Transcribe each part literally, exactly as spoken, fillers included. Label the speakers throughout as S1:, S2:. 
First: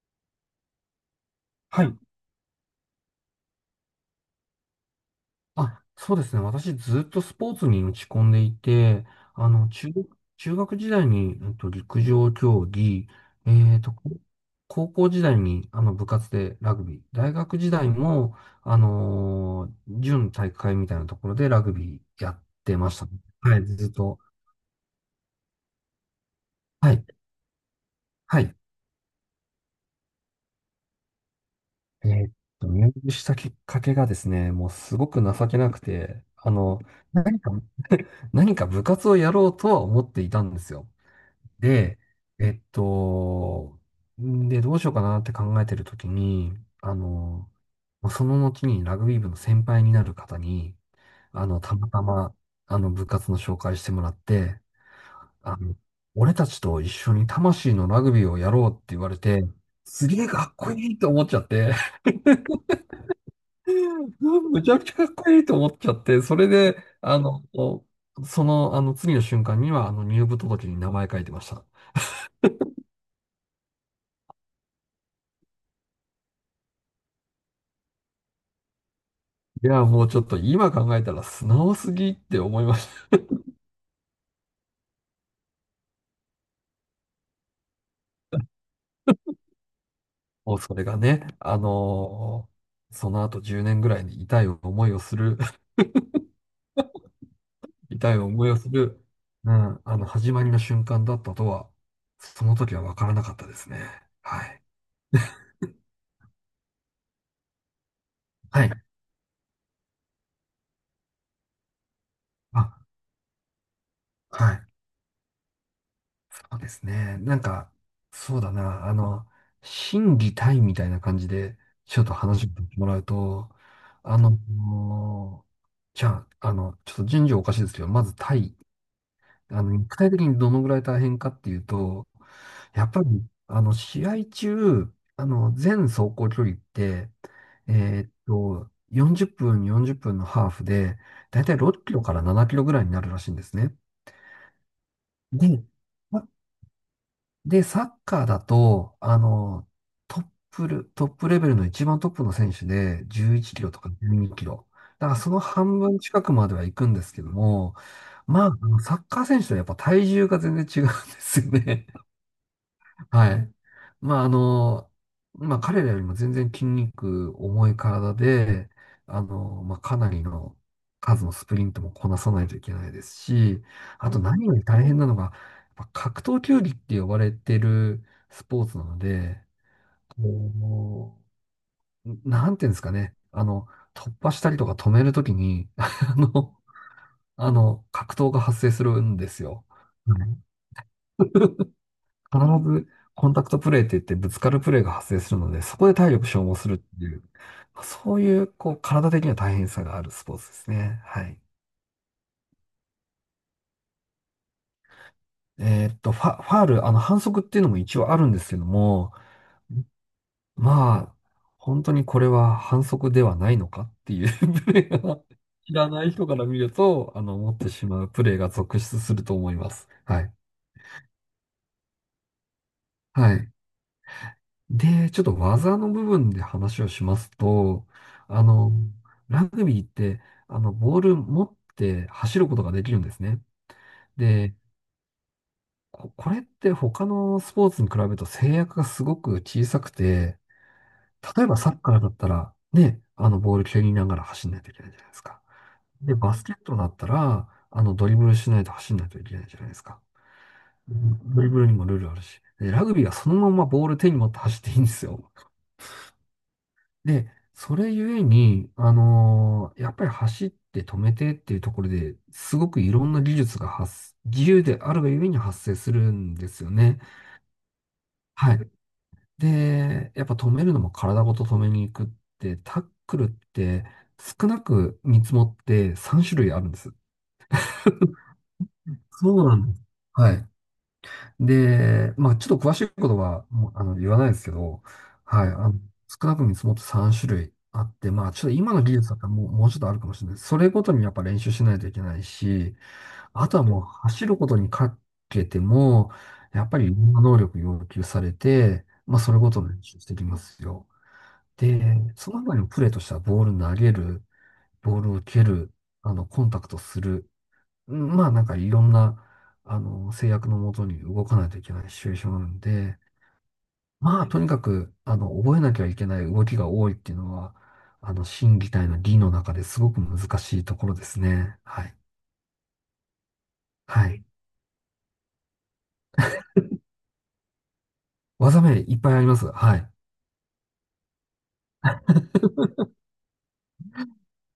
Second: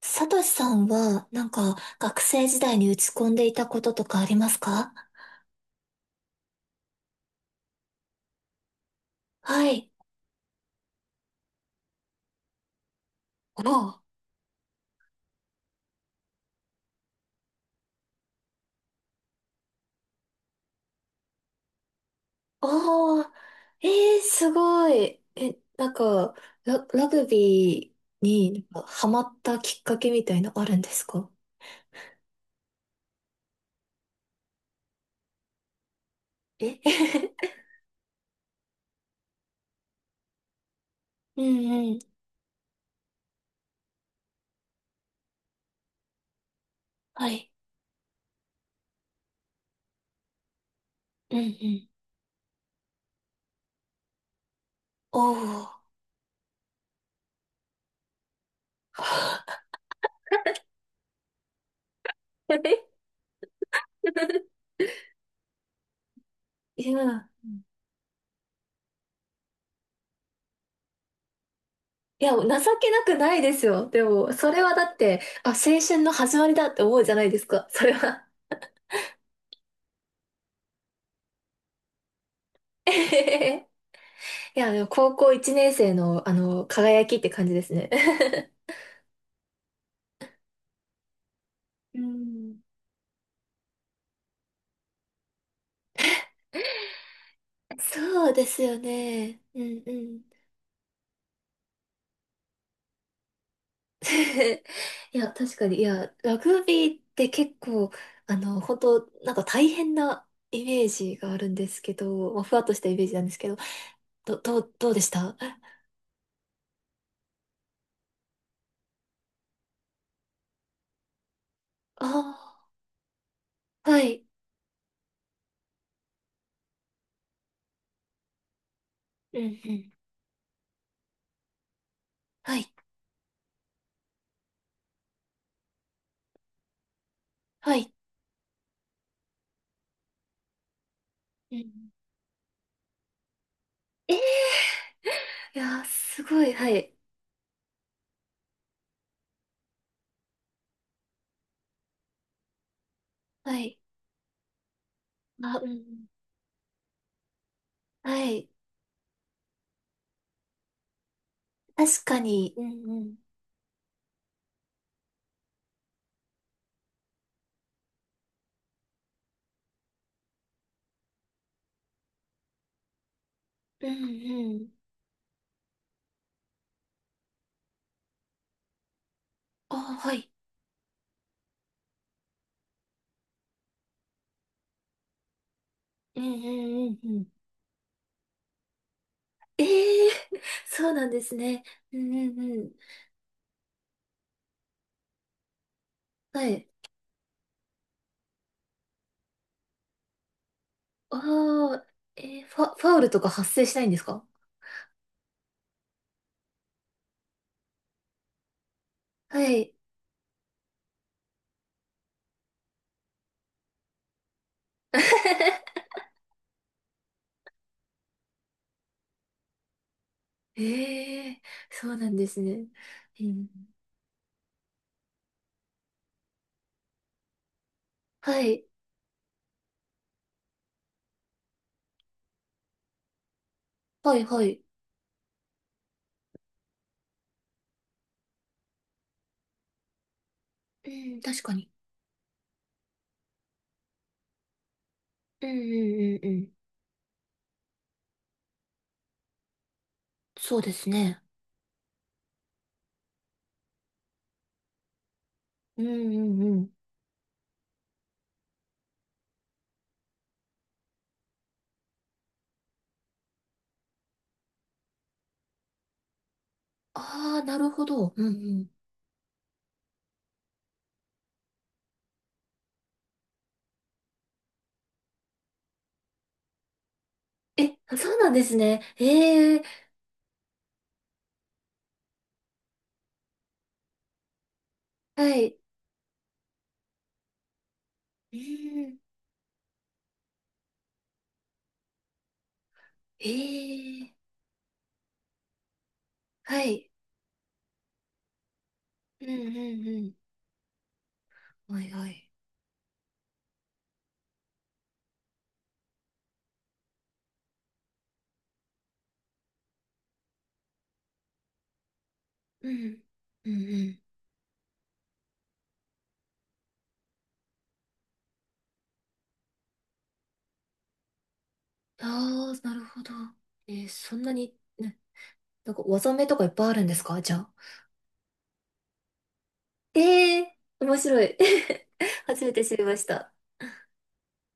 S1: サトシさんは、なんか、
S2: はい。
S1: 学生時代に打ち込んでいたこととかありますか？
S2: あ、そうですね。私ずっとスポーツに打ち込んでいて、あ
S1: は
S2: の、中、
S1: い。
S2: 中学時代に、えっと、陸上競技、えっと、
S1: ああ。
S2: 高校時代に、あの、部活でラグビー、大学時代も、あのー準体育会みたいなところでラグビーやっ
S1: あ
S2: てましたね。
S1: あ、
S2: はい、ず
S1: え
S2: っと。
S1: ー、すごい。え、なんか、ラ、
S2: はい、
S1: ラグビー
S2: はい。
S1: になんかハマったきっかけみたいのあるんですか？
S2: えーっと、入部したきっかけがですね、もうすごく情けなくて、あ
S1: え。
S2: の、何か、何か部活をやろうとは思っていたんですよ。
S1: うんうん。
S2: で、えっと、んで、どうしようかなって考えてるときに、あ
S1: は
S2: の、
S1: い。
S2: もうその後にラグビー部の先輩になる方に、
S1: うんう
S2: あの、た
S1: ん。
S2: またま、あの、部活の紹介してもらって、
S1: お
S2: あ
S1: ー。
S2: の、俺たちと一緒に魂のラグビーをやろうって言われて、すげえかっこいいと思っちゃって、むちゃくちゃかっこいいと思っちゃって、それで、
S1: い
S2: あ
S1: や、
S2: の、その、あの、次の瞬間には、あの、入部届に名前書いてました。
S1: いや、情けなくないですよ。でも、それはだって、あ、青春の始まりだって思うじゃないですか。それは。
S2: いや、もうちょっと今考えたら素直すぎって思いました。
S1: いや、でも高校いちねん生の、あの、輝きって感じですね。
S2: もうそれがね、あ
S1: う
S2: の
S1: ん。
S2: ーその後じゅうねんぐらいに痛い思いをする、痛い
S1: そうで
S2: 思いを
S1: す
S2: す
S1: よ
S2: る、
S1: ね。
S2: う
S1: う
S2: ん、
S1: んう
S2: あの、
S1: ん。
S2: 始まりの瞬間だったとは、その時は分からなかったですね。はい。
S1: いや、確かに、いや、ラグビーって結構、あの、
S2: は
S1: 本
S2: い。
S1: 当なんか大変なイメージがあるんですけど、まあ、ふわっ
S2: あ、
S1: としたイメージなんですけど、ど、
S2: は
S1: ど
S2: い。
S1: う、どうでしたあ？
S2: そうですね。なんか、そうだな、あの、心技体みたいな感じで、ちょっと話して
S1: あ
S2: もらうと、
S1: ー、は
S2: あ
S1: い。
S2: の、じゃあ、あの、ちょっと順序おかしいですけど、まず体
S1: うん
S2: あ
S1: う
S2: の、具
S1: ん。
S2: 体的にどのぐらい大変かっていうと、
S1: はい。
S2: やっぱり、あの、試合中、あの、全走行距離って、
S1: はい。
S2: えーっと、よんじゅっぷん、よんじゅっぷんのハーフで、だいた
S1: う
S2: い
S1: ん。
S2: ろっキロからななキロぐらいになるらしいんですね。
S1: ええ。い
S2: で、
S1: やー、すごい。はい。
S2: で、サッカーだと、あの、トップル、トップレベルの一番トップの選手で11キ
S1: は
S2: ロ
S1: い。
S2: とかじゅうにキロ。だからその
S1: あ、うんう
S2: 半分
S1: ん。
S2: 近くまでは行くんですけども、
S1: は
S2: まあ、
S1: い。
S2: あのサッカー選手とやっぱ体重が全然違うんですよね。
S1: 確かに。うんうん。
S2: はい。まあ、あの、まあ、彼らよりも全然筋肉重い体で、あの、まあ、かなりの数のスプリントもこなさないといけないですし、
S1: うん
S2: あと何よ
S1: う
S2: り
S1: ん。
S2: 大変なのが、やっぱ格闘球技って呼ばれてるスポーツなので、
S1: あ、はい。
S2: こう、なんていうんですかね、あの、突破したりとか止めるときに、あ
S1: うん
S2: の、
S1: うんうんうん。
S2: あの、格闘が発生するんです
S1: え
S2: よ。
S1: え
S2: は
S1: ー。
S2: い。
S1: そうなんですね。うんうん
S2: 必
S1: うん。
S2: ずコンタクトプレーって言ってぶつかるプレーが発生するので、そこで体力消
S1: は
S2: 耗
S1: い。
S2: するっていう、まあそういう、こう、体的な大変さがあるスポーツですね。
S1: あ
S2: はい。
S1: あ、えー、ファ、ファウルとか発生しないんですか？
S2: えーっと、ファ、ファール、あの、反則っていうのも一応あるんですけども、
S1: はい。
S2: まあ、本当にこれは反則ではないのかっていう プレーが知 らない人から見ると、あの、思ってしまうプレーが続出すると思います。はい。
S1: ええー、そうなんですね。う
S2: は
S1: ん。
S2: い。で、ちょっと技の部分で話をしますと、
S1: は
S2: あ
S1: い。
S2: の、ラグビーって、あの、ボール持って走ることができるんですね。
S1: はいは
S2: で、
S1: い。
S2: こ、これって他のスポーツに比べると制約がすごく小さくて、
S1: うん、確
S2: 例え
S1: か
S2: ば
S1: に。
S2: サッカーだったら、ね、あの、ボール蹴りながら走んないといけないじゃないですか。
S1: うんう
S2: で、
S1: んうんう
S2: バス
S1: ん。
S2: ケットだったら、あの、ドリブルしないと走んないといけないじゃないですか。
S1: そうですね。
S2: ドリブルにもルールあるし。で、ラグビーはそのままボール手に持って走っていいんですよ。
S1: うんうんうん。
S2: で、それゆえに、あのーやっぱり走って止めてっていうところですごくいろんな技術が発、自由であるがゆえに発生するんですよね。
S1: ああ、なるほど。うんう
S2: は
S1: ん。
S2: い。で、やっぱ止めるのも体ごと止めに行くって、タックルって少なく見積もってさん種類あるんです。
S1: え、そうなんですね。
S2: そう
S1: え
S2: な
S1: え。
S2: んです。はい。で、まあ、ちょっと詳しいことは、もう、あの、言わないですけど、
S1: は
S2: はい、あ
S1: い。
S2: の、少なく見積もってさん種類あって、まあ、
S1: う
S2: ちょっと今の技
S1: ん。
S2: 術だったらもう、もうちょっとあるかもしれない。それごとにやっぱ練習しないといけないし、
S1: え
S2: あとはもう
S1: え。
S2: 走ることにかけても、
S1: は
S2: やっぱりい
S1: い。
S2: ろんな能力要求されて、まあ、
S1: うん
S2: それごとに練
S1: う
S2: 習し
S1: ん
S2: てきますよ。
S1: うん。はいは
S2: で、
S1: い。
S2: その他にもプレーとしてはボール投げる、ボールを蹴る、あの、コンタクトする、うんまあなんかいろんな、あの、制約のもとに動かないといけないシチュエーションなん
S1: う
S2: で、
S1: ん。うんうん。
S2: まあとにかく、あの、覚えなきゃいけない動きが多いっていうのは、あの、心技体の技の中ですごく難しいところですね。はい。
S1: ああ、なるほど。えー、
S2: は
S1: そん
S2: い。
S1: なに、ね、なんか技名とかいっぱいあるんですかじゃあ？
S2: 技名いっぱいあります。はい。
S1: ええー、面白い。初めて知りました。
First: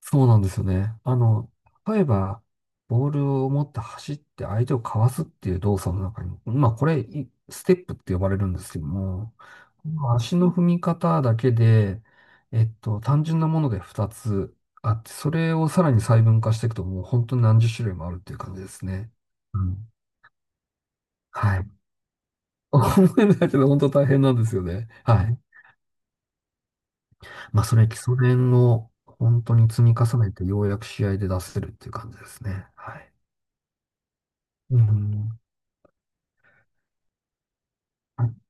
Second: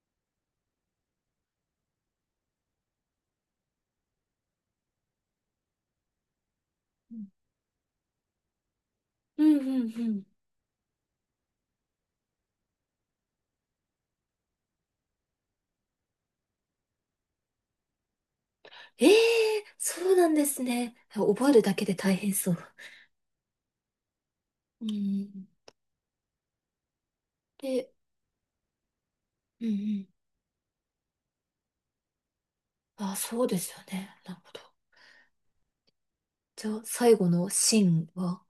S2: そうなんですよね。あの、例えば、ボールを持って走って相手をかわすっていう動作の中に、まあこれ、
S1: うん
S2: いステップって呼ばれるんですけども、
S1: うんうんう
S2: まあ
S1: ん。
S2: 足の踏み方だけで、えっと、単純なものでふたつあって、それをさらに細分化していくと、もう本当に何十種類もあるっていう感じです
S1: え
S2: ね。う
S1: えー、
S2: ん。
S1: そうなんですね。覚え
S2: は
S1: る
S2: い。
S1: だけで大変そう。
S2: 思えないけど、本当大変なんですよ
S1: う
S2: ね。はい。
S1: ん。
S2: まあそれ、
S1: で、
S2: 基礎練を本当
S1: うん
S2: に
S1: う
S2: 積み
S1: ん。
S2: 重ねて、ようやく試合で出せるっていう感じですね。はい。
S1: あ、そうですよね。なるほど。
S2: うん。
S1: じゃあ、最後のシーン
S2: あ、
S1: は？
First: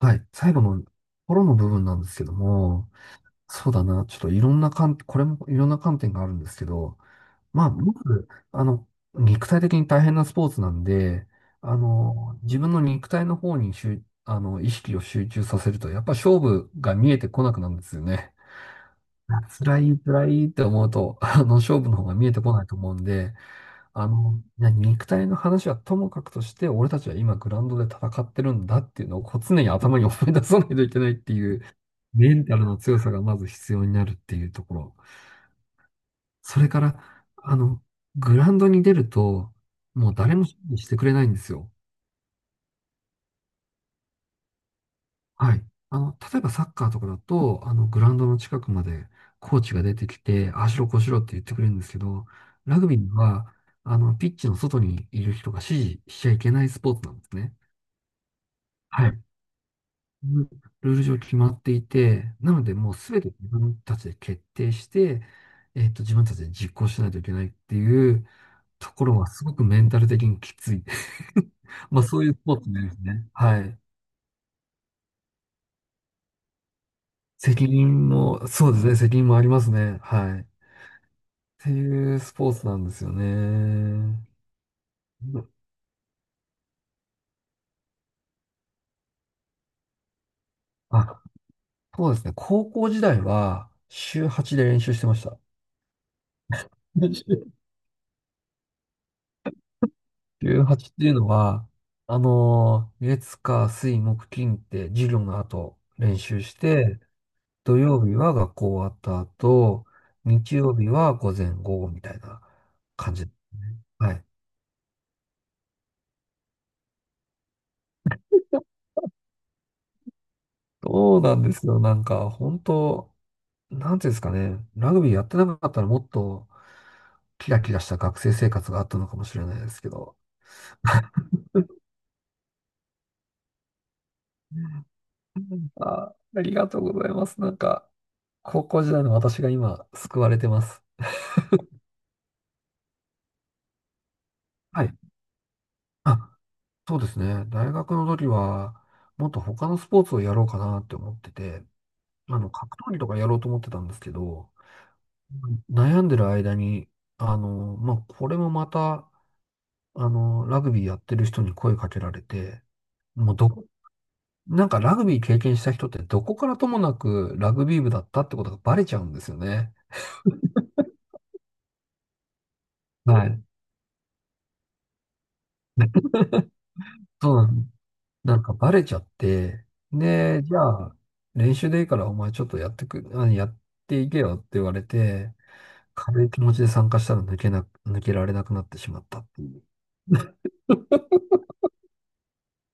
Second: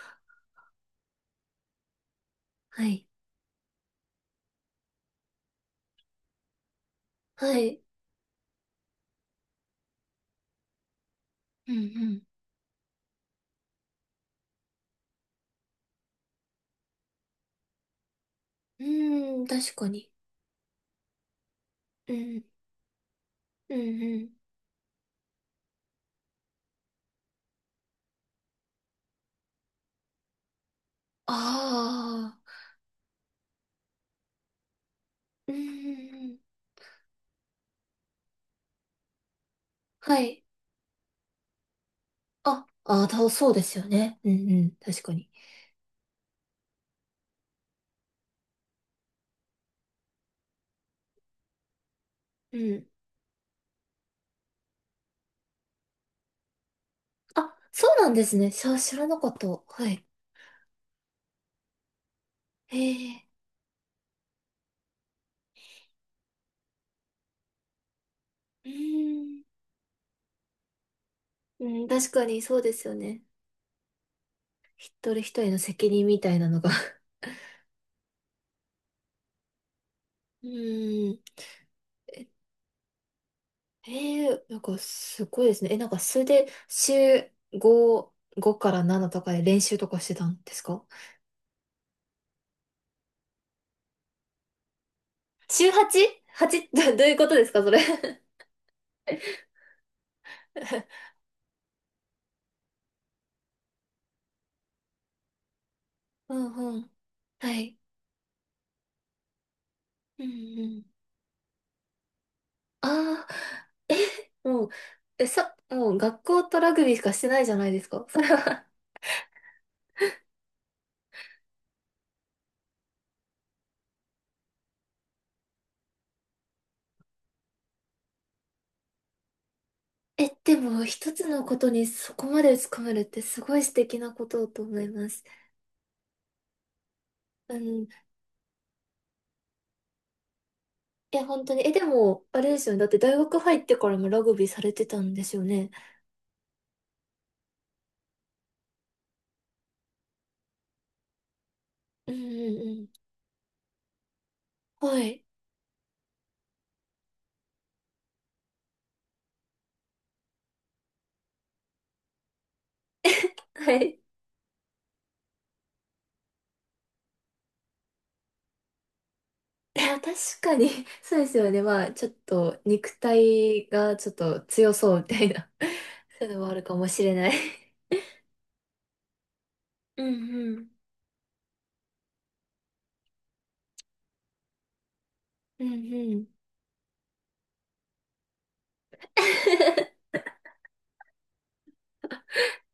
S2: はい。最後の頃の部分なんですけど
S1: は
S2: も、
S1: い。
S2: そうだな。ちょっといろんな観、これもいろんな観点があるんですけど、
S1: は
S2: まあ、
S1: い。
S2: まず、あの、肉体的に大変なスポーツなんで、
S1: う
S2: あ
S1: ん
S2: の、自分の肉体の方に集、あの、意識を集中させると、やっぱ勝負が見えてこなくなるんですよね。
S1: うん。
S2: あ、
S1: うーん、確
S2: 辛
S1: か
S2: い、
S1: に。
S2: 辛いって思うと、あの、勝負の方
S1: う
S2: が見えて
S1: ん、
S2: こないと思うんで、
S1: うん、
S2: あ
S1: う
S2: の、
S1: ん。
S2: いや肉体の話はともかくとして、俺たちは今グラウンドで戦ってるんだっていうのをこう常に頭に思い出さないといけないっていう、
S1: あ
S2: メン
S1: あ、
S2: タルの強さがまず必要になるっていうところ。
S1: うん、
S2: それから、あの、グラウンドに出ると、もう
S1: は
S2: 誰も
S1: い。
S2: 指示してくれないんですよ。
S1: あ、あ、だ、そうですよね。うんうん、確かに。
S2: はい。あの、例えばサッカーとかだと、あの、グラウンドの近くまでコーチが出てきて、ああしろこうしろって言ってくれるんですけど、
S1: う
S2: ラ
S1: ん。
S2: グビーは、あの、ピッチの外にいる人が指示しちゃいけないスポーツなんですね。
S1: あ、そうなんですね。しゃ、知ら
S2: は
S1: な
S2: い。
S1: かった。はい。
S2: うんルール上決まっていて、なので
S1: へ
S2: もうすべ
S1: え、
S2: て自分たちで決定して、えっと、自分たちで実行しないといけないっていう
S1: う
S2: ところはす
S1: ん、
S2: ごくメンタル的にきつい。
S1: うん、
S2: まあ
S1: 確
S2: そ
S1: か
S2: ういうス
S1: に
S2: ポ
S1: そう
S2: ーツ
S1: で
S2: になり
S1: すよ
S2: ます
S1: ね。
S2: ね。はい。
S1: 一人一人の責任みたいなのが。
S2: 責任も、そうですね、責任もありますね。はい。っ
S1: うん。
S2: ていう
S1: え、
S2: スポーツなんですよね。
S1: えーなんかすごいですね。え、なんかそれで週ご、ごからななとかで練習とかしてたんですか？
S2: あ、そうですね。高校時代は週はちで練習してました。
S1: 週 はち?はち? どどういうことです か、それ。
S2: じゅうはちっていうのは、あのー月、火、水、木、金って授業の後練
S1: う
S2: 習
S1: ん
S2: し
S1: うん。
S2: て、
S1: はい。
S2: 土曜日は学校終わった後、
S1: う
S2: 日
S1: んう
S2: 曜
S1: ん。
S2: 日は午前午後みたいな感
S1: あ
S2: じ
S1: あ
S2: ですね。
S1: ー、
S2: はい。
S1: え、もう、え、さ、もう学校とラグビーしかしてないじゃないですか。それは。
S2: そうなんですよ。なんか、本当、なんていうんですかね。ラグビーやってなかったらもっとキラキラした学生生活があったのかもしれないですけど。
S1: え、でも、一つのことにそこまで打ち込めるってすごい素敵なことだと思います。
S2: うん、あ、ありがとうございます。な
S1: う
S2: ん
S1: ん。
S2: か、高校時代の私が今、救われてます。
S1: え、本当に。え、でも、あれですよね。だって大学入ってからもラグビーされ
S2: は
S1: て
S2: い。
S1: たんですよね。
S2: あ、そうですね。大学の時は、もっと他のスポーツをやろうかなって思ってて、
S1: うん
S2: あの、
S1: う
S2: 格闘技
S1: ん
S2: とかやろうと思ってたんですけど、
S1: うん。はい。
S2: 悩んでる間に、あの、まあ、これもまた、あの、ラグビーやってる人に声かけられて、もう どこ、
S1: はい。
S2: なんかラグビー経験した人ってどこからともなくラグビー部だったってことがバレちゃうんですよね。
S1: いや、確かに、そうですよね。まあ、ちょっと、肉
S2: はい。
S1: 体がちょっと強そうみたいな、そういうのもあるかもしれない。
S2: そうなん なんかバレちゃって、
S1: うん
S2: で、
S1: う
S2: じゃ
S1: ん。
S2: あ、練習でいいからお前ちょっとやってく、あやっていけよって言われて、
S1: うんう
S2: 軽
S1: ん。
S2: い気持ちで参加したら抜けな、抜けられなくなってしまったっていう。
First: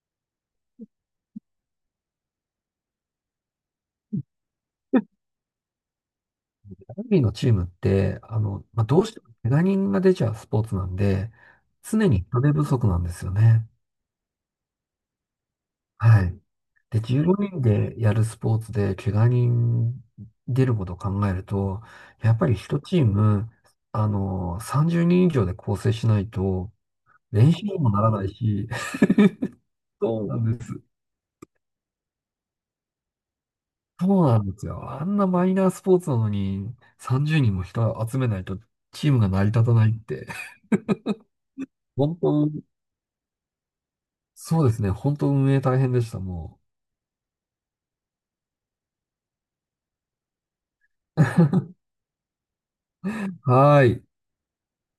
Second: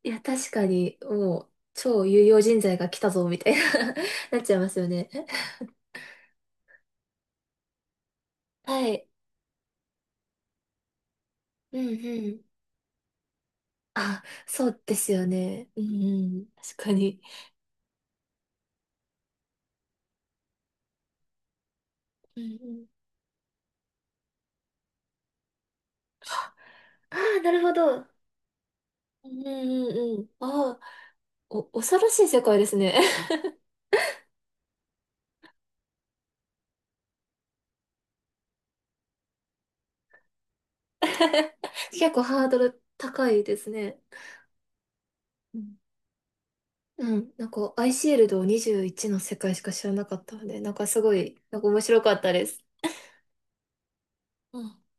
S1: いや、確かに、もう、超有用人材が来たぞ、みたいな。 なっちゃいますよね。
S2: ラグビーのチームって、あの、まあ、
S1: は
S2: ど
S1: い。
S2: うしても怪我人が出ちゃうスポーツなんで、
S1: うんう
S2: 常に
S1: ん。
S2: 人手不足なんですよね。
S1: あ、そうですよね。うん
S2: は
S1: う
S2: い。
S1: ん。確か
S2: で、
S1: に。
S2: じゅうごにんでやるスポーツで怪我人出ることを考えると、やっ
S1: うん
S2: ぱり
S1: う
S2: 一
S1: ん。
S2: チーム、あの、さんじゅうにん以上で構成しないと、
S1: ああ、な
S2: 練
S1: る
S2: 習
S1: ほ
S2: にもな
S1: ど。
S2: らないし、
S1: うんうんう
S2: そ
S1: ん。
S2: うなんで
S1: ああ、
S2: す。
S1: お、恐ろしい世界ですね。
S2: そうなんですよ。あんなマイナースポーツなのにさんじゅうにんも人集めないとチームが成り立たないって。
S1: 結
S2: 本
S1: 構ハー
S2: 当、
S1: ドル高いですね。
S2: そうですね。本当運
S1: う
S2: 営
S1: ん
S2: 大変でした、も
S1: うん、なんか、アイシールドにじゅういちの世界しか知らなかったので、なんかすごい、なんか
S2: う。
S1: 面白かったです。
S2: はーい。
S1: うん